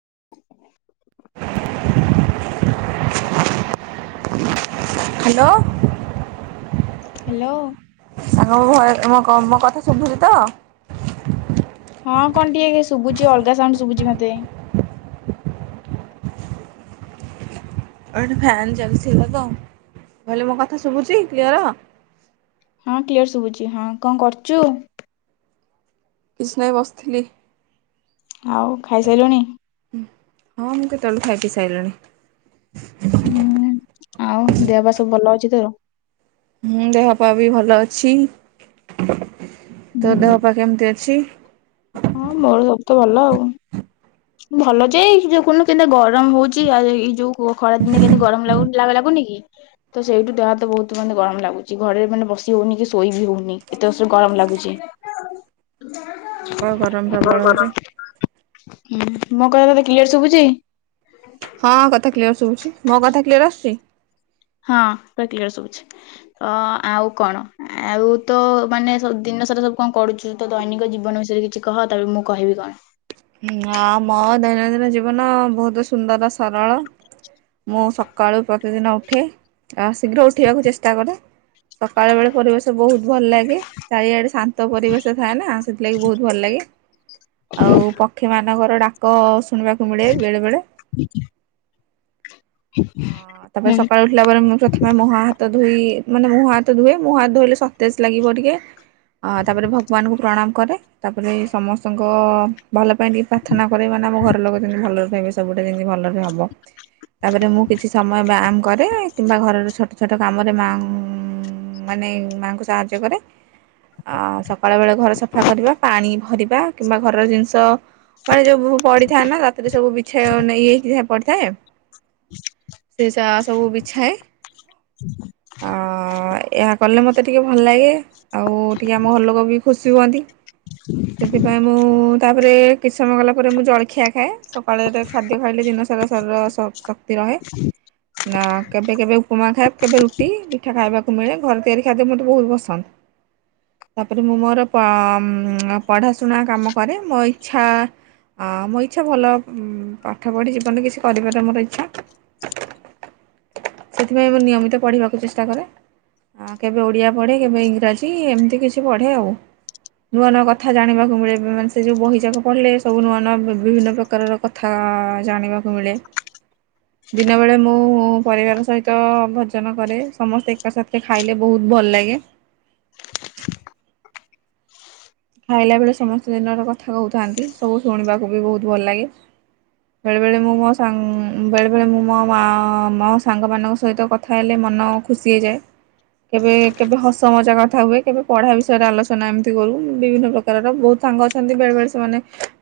[unintelligible] [inaudible] Hello hello ଆଗ ମୋ କଥା ଶୁଧୁଛି ତ। ହଁ କଣ ଟିକେ ଶୁଭୁଛି ଅଲଗା ସାାଉଣ୍ଡ ଶୁଭୁଛି ମତ। ଫ୍ୟାନ ଚାଲିଥିଲା ତ ଭ ମୋ କଥା ଶୁଭୁଛି କ୍ଳିଅର । ହଁ କ୍ଲିୟର ଶୁଭୁଛି ହଁ କଣ କରୁଛୁ। କିଛି ନାହିଁ ବସିଥିଲି। ଆଉ ଖାଇସିଲୁଣି। ତଳୁ ଖାଇଟିି ସାରିଲାଣି। ହୁଁ ଆଉ ଦେହ ବା ସବୁ ଭଲ ଅଛି ତୋର। ଛିଇ ତ ଦେହ ପା ହୁଁ କେମିତି ଅ ପକ୍ଷୀ ହଁ ମୋର ସ ତ ଭଲ ଆଉ। ଭଲ ଯେ ଦେଖୁନୁ କେତା ଗରମ ହଉଛି ଆଉ ଏଇ ଯୋଉ ଖରା ଦିନେ କେମତି ଗରମ ଲାଗୁନି କି ତ ସେଇଠୁ ଦେହ ତ ବହୁତ ମାନେ ଗରମ ଲାଗୁଛି ଘରେରେ ମାନେ ବସି ହଉନି କି ଶୋଇ ବି ହଉନି ଏତେ ବର୍ଷୁ ଗରମ ଲାଗୁଛି। ପ୍ରବଳ ହ ଗରମ ଭର ପ୍ରବଳ ହଉଛି। [inaudible] ହୁଁ ମୋ କଥା ତତେ କର ଶୁଭୁଛି। ହଁ କଥା କ୍ଲିୟର ଶୁଛି ମୋ କଥା କ୍ଲିୟର ଆସୁଛି। ହଁ ପ୍ର ସବୁଛି ତ ଆଉ କଣ ଆଉ ତ ମାନେ ଦିନ ସାରା ସବୁ କଣ କରୁଛୁ ତ ଦୈନିକ ଜୀବନ ବିଷୟରେ କିଛି କହ ତା ମୁଁ କହିବି କଣ। ମୋ ଦୈନନ୍ଦିନ ଜୀବନ ବହୁତ ସୁନ୍ଦର ସରଳ ମୁଁ ସକାଳୁ ପ୍ରତିଦିନ ଉଠେ ଶୀଘ୍ର ଉଠିବାକୁ ଚେଷ୍ଟା କରେ ସକାଳୁ ବେଳେ ପରିବେଶ ବହୁତ ଭଲ ଲାଗେ ଚାରିଆଡେ ଶାନ୍ତ ପରିବେଶ ଥାଏ ନା ସେଥିଲାଗି ବହୁତ ଭଲ ଲାଗେ। ଆଉ ମାନଙ୍କର ଡାକ ଶୁଣିବାକୁ ମିଳେ ବେଳେ ବେଳେ ଦେଖେ ଅ ତାପରେ ହୁଁ ସକାଳୁ ଉଠିଲା ପରେ ମୁ ପ୍ରଥମେ ମହା ହାତ ଧୋଇ ମାନେ ମୁଁ ହାତ ଧୋଇଏ ମୁଁ ହାତ ଧୋଇଲେ ତେଜ ଲାଗିବ ଟିକେ ତାପରେ ଭଗବାନଙ୍କୁ ପ୍ରଣାମ। କରେ ତାପରେ ସମସ୍ତଙ୍କ ଭଲ ପାଇଁ ଟିକେ ପ୍ରାର୍ଥନା କର ମ ନା ଆମ ଘର ଲୋକ କେମି ଭଲ ର ସବୁଟେମିତି ଭଲରେ ହବ ତାପରେ କିଛି ସମୟ ବ୍ୟାୟାମ କରେ କିମ୍ବା ଘରର ଛୋଟ ଛୋଟ କାମରେ ମା ମାନେ ମାଆଙ୍କୁ ସାହାଯ୍ୟ କରେ ଆ ସକାଳେ ବେଳେ ଘର ସଫା କରିବା ପାଣି ଭରିବା ବା କିମ୍ବା ଘରର ଜିନିଷ ମାନେ ଯୋଉ ବୁ ପଡିଥାଏ ନା ରାତିରେ ସବୁ ଛ ମାନେ ଇଏ ଯାହା ପଡିଥାଏ। ସେ ଯା ସବୁ ବିଛାଏ ଆ ଏହା କଲେ ମତେ ଟିକେ ଭଲ ଲାଗେ ଆଉ ଟିକେ ଆମ ଘର ଲୋକ ବି ଖୁସି ହୁଅନ୍ତି ସେଥିପାଇଁ ମୁଁ ତାପରେ କିଛି ସମୟ ଗଲା ପରେ ମୁଁ ଜଳଖିଆ ଖାଏ ସକାଳେରେ ଖାଦ୍ୟ ଖାଇଲେ ଦିନ ସାରା ଶରୀର ଶ କ୍ତି ରହେ ନା କେବେ କେବେ ଉପମା ଖାଏ କେବେ ରୁଟି ପିଠା ଖାଇବାକୁ ମିଳେ ଘରେ ତିଆରି ଖାଦ୍ୟ ମୋତେ ବହୁତ ପସନ୍ଦ ତାପରେ ମୁଁ ମୋର ପ ପଢ଼ାଶୁଣା କାମ କରେ ମୋ ଇଚ୍ଛା ମୋ ଇଚ୍ଛା ଭଲ ପାଠ ପଢ଼ି ଜୀବନରେ କିଛି କରିବାରେ ମୋର ଇଚ୍ଛା। ସେଥିପାଇଁ ମୁଁ ନିୟମିତ ପଢ଼ିବାକୁ ଚେଷ୍ଟା କରେ କେବେ ଓଡ଼ିଆ ପଢ଼େ କେବେ ଇଂରାଜୀ ଏମିତି କିଛି ପଢ଼େ ଆଉ ନୂଆ ନୂଆ କଥା ଜାଣିବାକୁ ମିଳେ ମାନେ ସେ ଯୋଉ ବହିଯାକ ପଢ଼ିଲେ ସବୁ ନୂଆ ନୂଆ ବିଭିନ୍ନ ପ୍ରକାରର କଥା ଜାଣିବାକୁ ମିଳେ। ଦିନବେଳେ ମୁଁ ପରିବାର ସହିତ ଭଜନ କରେ ସମସ୍ତେ ଏକା ସାଥେ ଖାଇଲେ ବହୁତ ଭଲ ଲାଗେ। ଖାଇଲା ବେଳେ ସମସ୍ତେ ଦିନର କଥା କହୁଥାନ୍ତି ସବୁ ଶୁଣିବାକୁ ବି ବହୁତ ଭଲ ଲାଗେ ବେଳେବେଳେ ମୁଁ ମୋ ସା ବେଳେବେଳେ ମୁଁ ମୋ ମା ମୋ ସାଙ୍ଗମାନଙ୍କ ସହିତ କଥା ହେଲେ ମନ ଖୁସି ହେଇଯାଏ କେବେ କେବେ ହସ ମଜା କଥା ହୁଏ କେବେ ପଢ଼ା ବିଷୟରେ ଆଲୋଚନା ଏମିତି କରୁ। ବିଭିନ୍ନ ପ୍ରକାରର ବହୁତ ସାଙ୍ଗ ଅଛନ୍ତି ବେଳେବେଳେ ସେମାନେ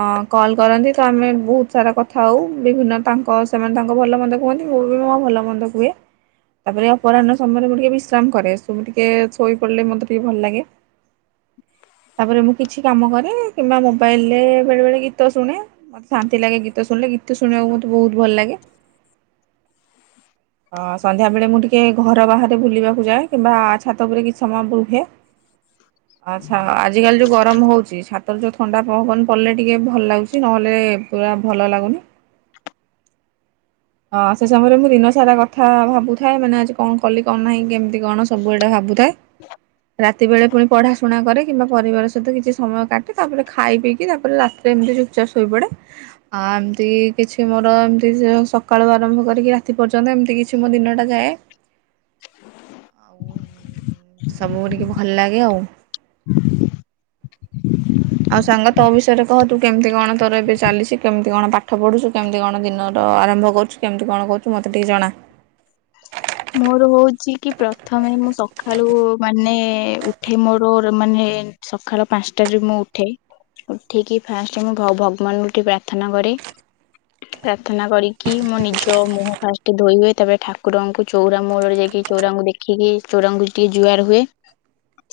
ଅ କଲ୍ କରନ୍ତି ତ ଆମେ ବହୁତ ସାରା କଥା ହଉ ବିଭିନ୍ନ ତାଙ୍କ ସେମାନେ ତାଙ୍କ ଭଲ ମନ୍ଦ କୁହନ୍ତି ମୁଁ ବି ମୋ ଭଲ ମନ୍ଦ କୁହେ ତାପରେ ଅପରାହ୍ନ ସମୟରେ ମୁଁ ଟିକେ ବିଶ୍ରାମ କରେ ସବୁ ଟିକେ ଶୋଇ ପଡ଼ିଲେ ମୋତେ ଟିକେ ଭଲ ଲାଗେ। ତାପରେ ମୁଁ କିଛି କାମ କରେ କିମ୍ବା ମୋବାଇଲରେ ବେଳେ ବେଳେ ଗୀତ ଶୁଣେ ମତେ ଶାନ୍ତି ଲାଗେ ଗୀତ ଶୁଣିଲେ ଗୀତ ଶୁଣିବାକୁ ମତେ ବହୁତ ଭଲ ଲାଗେ। ହଁ ସନ୍ଧ୍ୟାବେଳେ ମୁଁ ଟିକେ ଘର ବାହାରେ ବୁଲିବାକୁ ଯାଏ କିମ୍ବା ଛାତ ଉପରେ କିଛି ସମୟ ଲେ ଆଚ୍ଛା ଆଜିିକାଲି ଯୋଉ ଗ ରମ ହଉଚି ଛାତରେ ଯୋଉ ଥଣ୍ଡା ପବନ ପଡିଲେ ଟିକେ ଭଲ ଲାଗୁଛି ନହେଲେ ପୁରା ଭଲ ଲାଗୁନି ସେ ସମୟରେ ମୁ ଦିନ ସାରା କଥା ଭାବୁଥାଏ ମାନେ ଆଜି କଣ କଲି କଣ ନାହିଁ କେମି ତି କଣ ସବୁ ଏଇଟା ଭାବୁଥାଏ ରା ତେବେଳେ ପୁଣି ପଢ଼ାଶୁଣା କରେ କିମ୍ବା ପରିବାର ସହିତ କିଛି ସମୟ କାଟେ ତାପରେ ଖାଇ ପିଇକି ତାପରେ ରାତିରେ ଏମତି ଚୁପଚାପ୍ ଶୋଇପଡ଼େ ଆ ଏମତି କିଛି ମୋର ଏମତି ସକାଳୁ ଆରମ୍ଭ କରି ରାତି ପର୍ଯ୍ୟନ୍ତ ଏମତି କିଛି ମୋ ଦିନଟା ଯାଏ। ଆଉ ସବୁ ଟିକେ ଭଲ ଲାଗେ ଆଉ। ଆଉ ସାଙ୍ଗ ତୋ ବିଷୟରେ କହ ତୁ କେମତି କଣ ତୋର ଏବେ ଚାଲିଛି କେମିତି କଣ ପାଠ ପଢୁଛୁ କେମିତି କଣ ଦିନର ଆରମ୍ଭ କରୁଛୁ କେମିତି କଣ କହୁଛୁ ମତେ ଟିକେ ଜଣା। ମୋର ହଉଛି କି ପ୍ରଥମେ ମୁଁ ସକାଳୁ ମାନେ ଉଠେ ମୋର ମାନେ ସକାଳ ପାଞ୍ଚଟାରୁ ମୁଁ ଉଠେ ଉଠିକି ଫାଷ୍ଟ ମୁଁ ଭ ଭଗବାନଙ୍କୁ ଉଠି ପ୍ରାର୍ଥନା କରେ ପ୍ରାର୍ଥନା କରିକି ମୋ ନିଜ ମୁହଁ ଫାଷ୍ଟ ଧୋଇ ହୁଏ ତାପରେ ଠାକୁରଙ୍କୁ ଚଉରା ମୂଳରେ ଯାଇକି ଚଉରାଙ୍କୁ ଦେଖିକି ଚଉରାଙ୍କୁ ଟିକେ ଜୁଆର ହୁଏ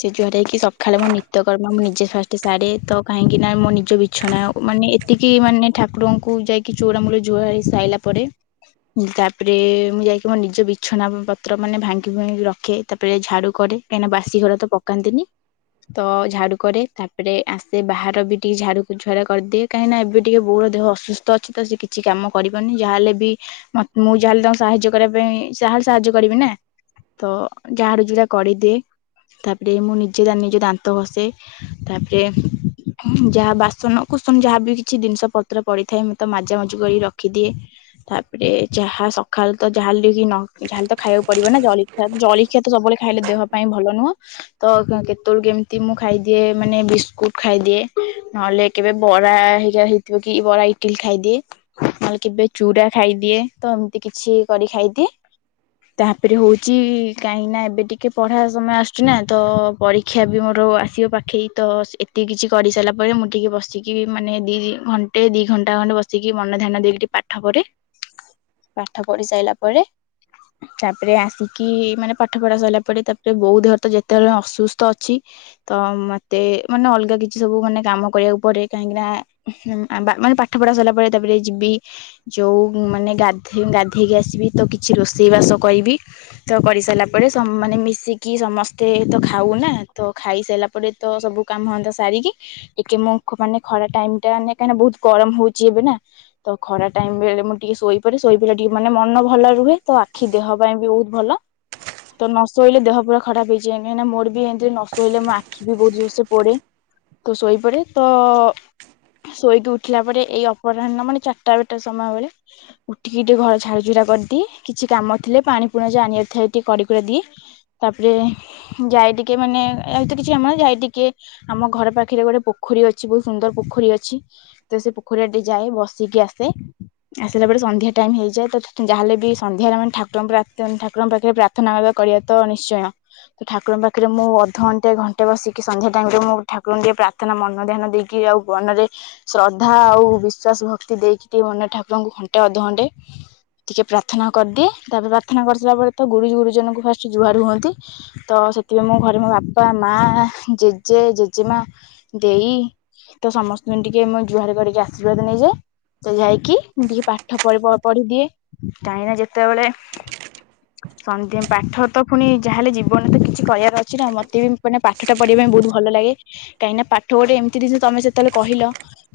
ସେ ଜୁହାର ହେଇକି ସକାଳେ ମୋ ନିତ୍ୟକର୍ମ ମୁଁ ନିଜେ ଫାଷ୍ଟ ସାରେ ତ କାହିଁକି ନା ମୋ ନିଜ ବିଛଣା ମାନେ ଏତିକି ମାନେ ଠାକୁରଙ୍କୁ ଯାଇକି ଚଉରା ମୂଳରେ ଜୁହାର ହେଇସାରିଲା ପରେ ତାପରେ ମୁଁ ଯାଇକି ମୋ ନିଜ ବି ବିଛଣା ପତ୍ର ମାନେ ଭାଙ୍ଗି ଭାଙ୍ଗିକି ରଖେ ତାପରେ ଝାଡୁ କରେ କାଇଁ ନା ବାସି ଘର ତ ପକାନ୍ତିନି ତ ଝାଡୁ କରେ ତାପରେ ଆସେ ବାହାର ବି ଟିକେ ଝାଡୁ ଝଡା କରିଦିଏ କାହିଁକିନା ଏବେ ଟିକେ ବୋଉର ଦେହ ଅସୁସ୍ଥ ଅଛି ତ ସେ କିଛି କାମ କରିବନି ଯାହା ହେଲେ ବି ମ ମୁଁ ଯାହାହେଲେ ତାଙ୍କୁ ସାହାଯ୍ୟ କରିଆ ପେଇଁ ଯାହା ହେଲେ ସାହାଯ୍ୟ କରିବି ନା ତ ଝାଡୁ ଯୁଡା କରିଦିଏ ତାପରେ ମୁଁ ନିଜେ ନିଜେ ଦାନ୍ତ ଘଷେ ତାପରେ ଯାହା ବାସନ କୁସନ ଯାହା ବି କିଛି ଜିନିଷ ପତ୍ର ପଡିଥାଏ ମୁଁ ତ ମାଜା ମଜି କରି ରଖିଦିଏ ତାପରେ ଯାହା ସକାଳୁ ତ ଯାହା ହେଲେ କି ନ ଯାହା ହେଲେ ତ ଖାଇବାକୁ ପଡିବ ନା ଜଳିଖିଆ ଜଳିଖିଆ ତ ସବୁବେଳେ ଖାଇଲେ ଦେହ ପାଇଁ ଭଲ ନୁହଁ ତ କେତେବେଳକୁ କେମତି ମୁଁ ଖାଇଦିଏ ମାନେ ବିସ୍କୁଟ ଖାଇଦିଏ ନହେଲେ କେବେ ବରା ହେଇ ହେଇଥିବ କି ବରା ଇଟିଲ ଖାଇଦିଏ ନହେଲେ କେବେ ଚୁରା ଖାଇଦିଏ ତ ଏମତି କିଛି କରି ଖାଇଦିଏ। ତାପରେ ହଉଛି କାହିଁକି ନା ଏବେ ଟିକେ ପଢା ସମୟ ଆସୁଛି ନା ତ ପରୀକ୍ଷା ବି ମୋର ଆସିବ ପାଖେଇ ତ ଏତିକି କିଛି କରିସାରିଲା ପରେ ମୁଁ ଟିକେ ବସିକି ମାନେ ଦି ଘଣ୍ଟେ ଦି ଘଣ୍ଟା ଘଣ୍ଟେ ବସିକି ମନ ଧ୍ୟାନ ଦେଇକି ଟିକେ ପାଠ ପଢେ ପାଠ ପଢି ସାଇଲା ପରେ ତାପରେ ଆସିକି ମାନେ ପାଠ ପଢା ସଇଲା ପରେ ତାପରେ ବୋଉ ଦେହରେ ତ ଯେତେବେଳେ ଅସୁସ୍ଥ ଅଛି ତ ମତେ ମାନେ ଅଲଗା କିଛି ସବୁ ମାନେ କାମ କରିଆକୁ ପଡେ କାହିଁକି ନା ମାନେ ପାଠପଢା ସଇଲା ପରେ ତାପରେ ଯିବି ଯୋଉ ମାନେ ଗାଧେ ଗାଧେଇକି ଆସିବି ତ କି କିଛି ରୋଷେଇବାସ କରିବି ତ କରିସାରିଲା ପରେ ମାନେ ମିଶିକି ସମସ୍ତେ ତ ଖାଉ ନା ତ ଖାଇସାରିଲା ପରେ ତ ସବୁ କାମଧନ୍ଦା ସାରିକି ଟିକେ ମୁଁ ମାନେ ଖରା ଟାଇମ ଟା ମାନେ କାହିଁକିନା ବହୁତ ଗରମ ହଉଛି ଏବେ ନା ତ ଖରା ଟାଇମ ବେଳେ ମୁଁ ଟିକେ ଶୋଇପଡେ ଶୋଇପଡିଲା ଟିକେ ମାନେ ମନ ଭଲ ରୁହେ। ତ ଆଖି ଦେହ ପାଇଁ ବି ବହୁତ ଭଲ ତ ନ ଶୋଇଲେ ଦେହ ପୁରା ଖରାପ ହେଇଯାଏ ମେନ୍ ମୋର ବି ଏମିତିରେ ନ ଶୋଇଲେ ମୋ ଆଖି ବି ବହୁତ ଜୋରସେ ପୋଡେ ତ ଶୋଇପଡେ ତ ଶୋଇକି ଉଠିଲା ପରେ ଏଇ ଅପରାହ୍ନ ମାନେ ଚାରିଟା ବାରଟା ସମୟ ବଳେ ଉଠିକି ଟିକେ ଘର ଝାଡୁ ଝୁଡା କରିଦିଏ। କିଛି କାମ ଥିଲେ ପାଣି ପୁଣି ଜା ଆଣିଆର ଥାଏ ଟିକେ କରି କୁରା ଦିଏ ତାପରେ ଯାଏ ଟିକେ ମାନେ ଏଇତ କିଛି ଆମର ଯାଏ ଟିକେ ଆମ ଘର ପାଖରେ ଗୋଟେ ପୋଖରୀ ଅଛି ବହୁତ ସୁନ୍ଦର ପୋଖରୀ ଅଛି ତ ସେ ପୋଖରୀଟା ଟିକେ ଯାଏ ବସିକି ଆସେ ଆସିଲା ପରେ ସନ୍ଧ୍ୟା ଟାଇମ ହେଇଯାଏ ତ ଯାହା ହେଲେ ବି ସନ୍ଧ୍ୟାରେ ମାନେ ଠାକୁରଙ୍କୁ ଠାକୁରଙ୍କ ପାଖରେ ପ୍ରାର୍ଥନା କରିଆ ତ ନିଶ୍ଚୟ ଠାକୁରଙ୍କ ପାଖରେ ମୁଁ ଅଧଘଣ୍ଟେ ଘଣ୍ଟେ ବସିକି ସନ୍ଧ୍ୟା ଟାଇମ ରେ ମୁଁ ଠାକୁରଙ୍କୁ ଟିକେ ପ୍ରାର୍ଥନା ମନ ଧ୍ୟାନ ଦେଇକି ଆଉ ମନରେ ଶ୍ରଦ୍ଧା ଆଉ ବିଶ୍ଵାସ ଭକ୍ତି ଦେଇକି ଟିକେ ମନ ଠାକୁରଙ୍କୁ ଘଣ୍ଟେ ଅଧଘଣ୍ଟେ ଟିକେ ପ୍ରା ପ୍ରାର୍ଥନା କରିଦିଏ ତାପରେ ପ୍ରାର୍ଥନା କରିସାରିଲା ପରେ ତ ଗୁରୁଜ ଗୁରୁଜନଙ୍କୁ ଫାଷ୍ଟ ଜୁହାର ହୁଅନ୍ତି ତ ସେଥିପାଇଁ ମୋ ଘରେ ମୋ ବାପା, ମା ଜେଜେ, ଜେଜେମା ଦେଈ ତ ସମସ୍ତଙ୍କୁ ଟିକେ ମୁଁ ଜୁହାର କରିକି ଆର୍ଶୀବାଦ ନେଇଯାଏ ତ ଯାଇକି ମୁଁ ଟିକେ ପାଠ ପଢ ପଢିଦିଏ। କାହିଁକି ନା ଯେତେବେଳେ ସନ୍ଧ୍ୟା ପାଠ ତ ପୁଣି ଯାହା ହେଲେ ଜୀବନରେ ତ କିଛି କରିଆର ଅଛି ନା ମତେ ବି ମାନେ ପାଠ ଟା ପଢିବା ପାଇଁ ବହୁତ ଭଲ ଲାଗେ କାହିଁକିନା ପାଠ ଗୋଟେ ଏମତି ଜିନିଷ ତମେ ସେତେବେଳେ କହିଲ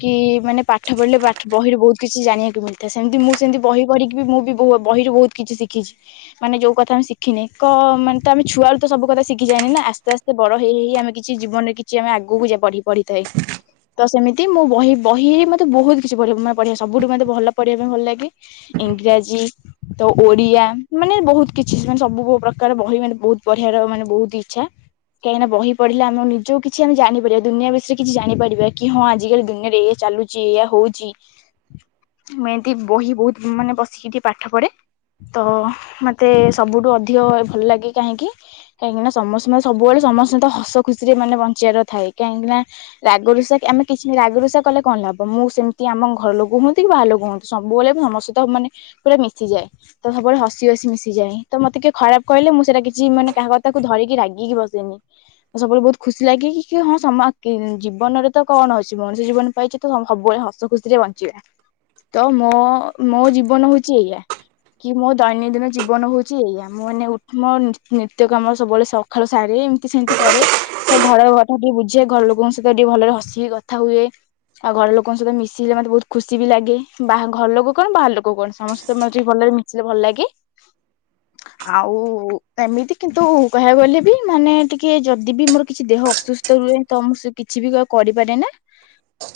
କି ମାନେ ପାଠ ପଢିଲେ ପାଠ ବହିରୁ ବହୁତ କିଛି ଜାଣିବାକୁ ମିଳିଥାଏ ସେମତି ମୁଁ ସେମତି ବହି ପଢିକି ବି ମୁଁ ବି ବହିରୁ ବହୁତ କିଛି ଶିଖିଛି ମାନେ ଯୋଉ କଥା ଆମେ ଶିଖିନେ କମ୍ ମାନେ ତ ଆମେ ଛୁଆବେଳୁ ତ ସବୁ କଥା ଶିଖି ଯାଇନେ ନା ଆସ୍ତେ ଆସ୍ତେ ବଡ ହେଇ ହେଇ ଆମେ କିଛି ଜୀବନରେ କିଛି ଆମେ ଆଗକୁ ବ ବଢିଥାଏ ତ ସେମିତି ମୁଁ ବହି ବହି ମତେ ବହୁତ କିଛି ପଢିବା ପଢିବା ସବୁଠୁ ମୋତେ ଭଲ ପଢିବା ପାଇଁ ଭଲ ଲାଗେ ଇଂରାଜୀ। ତ ଓଡିଆ ମାନେ ବହୁତ କିଛି ମାନେ ସବୁ ପ୍ରକାର ବହି ମାନେ ବହୁତ ପଢିଆର ମାନେ ବହୁତ ହି ଇଚ୍ଛା କାହିଁକିନା ବହି ପଢିଲେ ଆମେ ନିଜକୁ କିଛି ଆମେ ଜାଣିପାରିବା ଦୁନିଆ ବିଷୟରେ କିଛି ଜାଣିପାରିବା କି ହଁ ଆଜିକାଲି ଦୁନିଆରେ ଏଇଆ ଚାଲୁଛି ଏଇଆ ହଉଛି ମୁଁ ଏମିତି ବହି ବହୁତ ମାନେ ବସିକି ଟିକେ। ପାଠ ପଢେ ତ ମତେ ସବୁଠୁ ଅଧିକ ଭଲ ଲାଗେ କାହିଁକି କାହିଁକି ନା ସମସ୍ତେ ମେ ସବୁବେଳେ ସମସ୍ତେ ତ ହସ ଖୁସିରେ ମାନେ ବଞ୍ଚିବାର ଥାଏ କାହିଁକି ନା ରାଗ ରୁଷା ଆମେ କିଛି ରାଗ ରଷା କଲେ କଣ ଲାଭ ମୁଁ ସେମିତି ଆମ ଘର ଲୋକ ହୁଅନ୍ତି କି ବାହାର ଲୋକ ହୁଅନ୍ତୁ ସବୁବେଳେ ସମସ୍ତେ ସହିତ ମାନେ । ପୁରା ମିଶିଯାଏ ତ ସବୁବେଳେ ହସି ହସି ମିଶିଯାଏ ତ ମତେ କିଏ ଖରାପ କହିଲେ ମୁଁ ସେଇଟା କିଛି ମାନେ କାହା କଥାକୁ ଧରିକି ରାଗିକି ବସେନି ସବୁବେଳେ ବହୁତ ଖୁସି ଲାଗେ କି କି ହଁ ସମ ଜୀବନରେ ତ କଣ ଅଛି ମଣିଷ ଜୀବନ ପାଇଛି ତ ସବୁବେଳେ ହସ ଖୁସିରେ ବଞ୍ଚିବା ତ ମୋ ମୋ ଜୀବନ ହଉ ଛି ଏଇଆ କି ମୋ ଦୈନନ୍ଦିନ ଜୀବନ ହଉଛି ଏଇଆ ମୁଁ ମାନେ ଉ ମୋ ନିତ୍ୟ କାମ ସବୁବେଳେ ସକାଳୁ ସାରେ ଏମତି ସେମତି କରେ ତ ଘର କଥା ଟିକେ ବୁଝେ ଘର ଲୋକଙ୍କ ସହିତ ଟିକେ ଭଲରେ ହସିକି କଥା ହୁଏ ଆଉ ଘର ଲୋକଙ୍କ ସହିତ ମିଶିଲେ ମତେ ବହୁତ ଖୁସି ବି ଲାଗେ ବା ଘର ଲୋକ କଣ ବାହାର ଲୋକ କଣ। ସମସ୍ତଙ୍କ ସହିତ ମତେ ଟିକେ ଭଲରେ ମିଶିଲେ ଭଲ ଲାଗେ ଆଉ ଏମିତି କିନ୍ତୁ କହିଆକୁ ଗଲେ ବି ମାନେ ଟିକେ ଯଦି ବି ମୋର କିଛି ଦେହ ଅସୁସ୍ଥ ରୁହେ ତ ମୁଁ କିଛି ବି କରିପାରେନା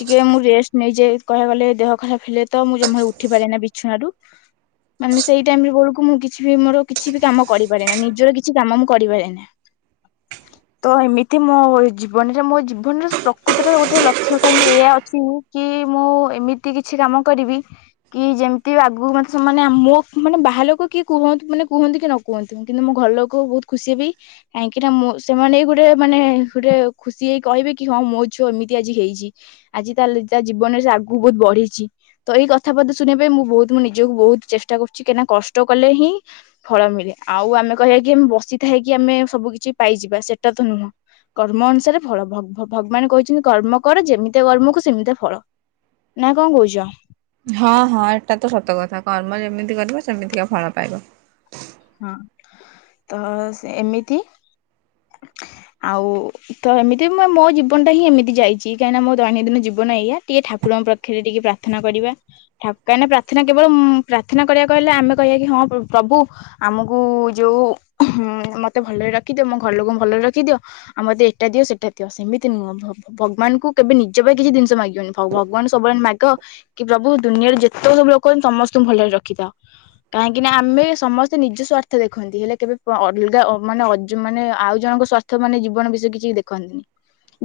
ଟିକେ ମୁଁ ରେଷ୍ଟ ନେଇଯାଏ କହିଆକୁ ଗଲେ ଦେହ ଖରାପ ହେଲେ ତ ମୁଁ ଜମାରୁ ଉଠିପାରେନା ବିଛଣାରୁ। ମାନେ ସେଇ ଟାଇମ ରେ ବେଳୁକୁ ମୁଁ କିଛି ବି ମୋର କିଛି ବି କାମ କରିପାରେନା ନିଜର କିଛି କାମ ମୁଁ କରିପାରେନା ତ ଏମିତି ମୋ ଜୀବନରେ ମୋ ଜୀବନରେ ପ୍ରକୃତେରେ ଗୋଟେ ଲକ୍ଷ୍ୟ କାହିଁକି ଏଇଆ ଅଛି କି ମୁଁ ଏମିତି କିଛି କାମ କରିବି କି ଯେମତି ଆ ଗୁକୁ ମତେ ସେମାନେ ମୋ ମାନେ ବାହାର ଲୋକ କିଏ କୁହ ମାନେ କୁହନ୍ତି କି ନ କୁହନ୍ତି କିନ୍ତୁ ମୋ ଘର ଲୋକ ବହୁତ ଖୁସି ହେବି କାହିଁକିନା ମୁଁ ସେମାନେ ଗୋଟେ ମାନେ ଗୋଟେ ଖୁସି ହେଇ କହିବେ କି ହଁ ମୋ ଝୁଅ ଏମିତି ଆଜି ହେଇଛି ଆଜି ତା ତା ଜୀବନରେ ସେ ଆଗକୁ ବହୁତ ବଢିଛି ତ ଏଇ କଥା ପଦେ ଶୁଣିଆ ପାଇଁ ମୁଁ ବହୁତ । ମୁଁ ନିଜକୁ ବହୁତ ଚେଷ୍ଟା କରୁଛି କାହିଁକିନା କଷ୍ଟ କଲେ ହିଁ ଫଳ ମିଳେ ଆଉ ଆମେ କହିବା କି ଆମେ ବସିଥାଇ କିି ଆମେ ସବୁ କିଛି ପାଇଯିବା ସେଟା ତ ନୁହଁ କର୍ମ ଅନୁସାରେ ଫଳ ଭ ଭ ଭଗବାନ କହିଛନ୍ତି କର୍ମ କର ଯେମିତିଆ କର୍ମକୁ ସେମିତିଆ ଫଳ ନା କଣ କହୁଛ। ହଁ ହଁ ଏଇଟା ତ ସତ କଥା କର୍ମ ଯେମିତି କରିବ ସେମିତିକା ଫଳ ପାଇବ। ହଁ ତ ଏମିତି ଆଉ ତ ଏମିତି ମୋ ମୋ ଜୀବନ ଟା ହିଁ ଏମିତି ଯାଇଛି କାହିଁକିନା ମୋ ଦୈନନ୍ଦିନ ଜୀବନ ଏଇଆ ଟିକେ ଠାକୁରଙ୍କ ପାଖରେ ଟିକେ ପ୍ରାର୍ଥନା କରିବା କାହିଁକି ପ୍ରାର୍ଥନା କେବଳ ପ୍ରାର୍ଥନା କରିଆକୁ କହିଲେ ଆମେ କହିବା କି ହଁ ପ୍ରଭୁ । ଆମକୁ ଯୋଉ ମତେ ଭଲରେ ରଖିଦିଅ ମୋ ଘର ଲୋକ ଭଲରେ ରଖିଦିଅ ଆଉ ମତେ ଏଇଟା ଦିଅ ସେଟା ଦିଅ ସେମିତି ନୁହଁ ଭ ଭଗବାନଙ୍କୁ କେବେ ନିଜ ପାଇଁ କିଛି ଜିନିଷ ମାଗିବନି ଭଗବାନ ସବୁବେଳେ ମାଗ କି ପ୍ରଭୁ ଦୁନିଆରେ ଯେତେକ ସବୁ ଲୋକ ସମସ୍ତଙ୍କୁ ଭଲରେ ରଖିଥାଅ କାହିଁକି ନା ଆମେ ସମ ନିଜ ସ୍ବାର୍ଥ ଦେଖନ୍ତି ହେଲେ କେବେ ଅଲଗା ମାନେ ମାନେ ଆଉ ଜଣଙ୍କ ସ୍ବାର୍ଥ ମାନେ ଜୀବନ ବିଷୟରେ କିଛି ଦେଖନ୍ତିନି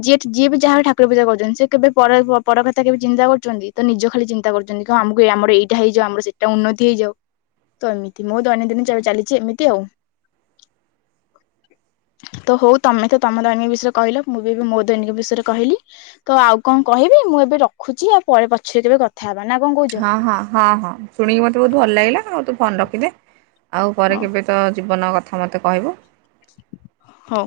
ଯିଏ ଯିଏ ବି ଯାହା ବି ଠାକୁର ପୂଜା କରୁଛନ୍ତି ସେ କେବେ ପର ପର କଥା କେବେ ଚିନ୍ତା କରୁଛନ୍ତି ତ ନିଜ ଖାଲି ଚିନ୍ତା କରୁଛନ୍ତି କ ଆମକୁ ଆମର ଏଇଟା ହେଇଯାଉ ଆମର ସେଇଟା ଉନ୍ନତି ହେଇଯାଉ ତ ଏମିତି ମୋ ଦୈନନ୍ଦିନ । ଚାଲିଛି ଏମିତି ଆଉ ତ ହଉ ତମେ ତ ତମ ଦୈନିକ ବିଷୟରେ କହିଲ ମୁଁ ବି ଏବେ ମୋ ଦୈନିକ ବିଷୟରେ କହିଲି ତ ଆଉ କଣ କହିବି ମୁଁ ଏବେ ରଖୁଛି ଆଉ ପରେ ପଛରେ କେବେ କଥା ହେ ହଁ ହଁ ହଁ ହଁ ଶୁଣିକି ମତେ ବହୁତ ଭଲ ଲାଗିଲା ଆଉ ତ। ଫନ ରଖିଦେ। ଆଉ ପରେ ହଉ କେବେ ତ ଯି ଜୀବନ କଥା ମୋତେ କହିବୁ। ହଉ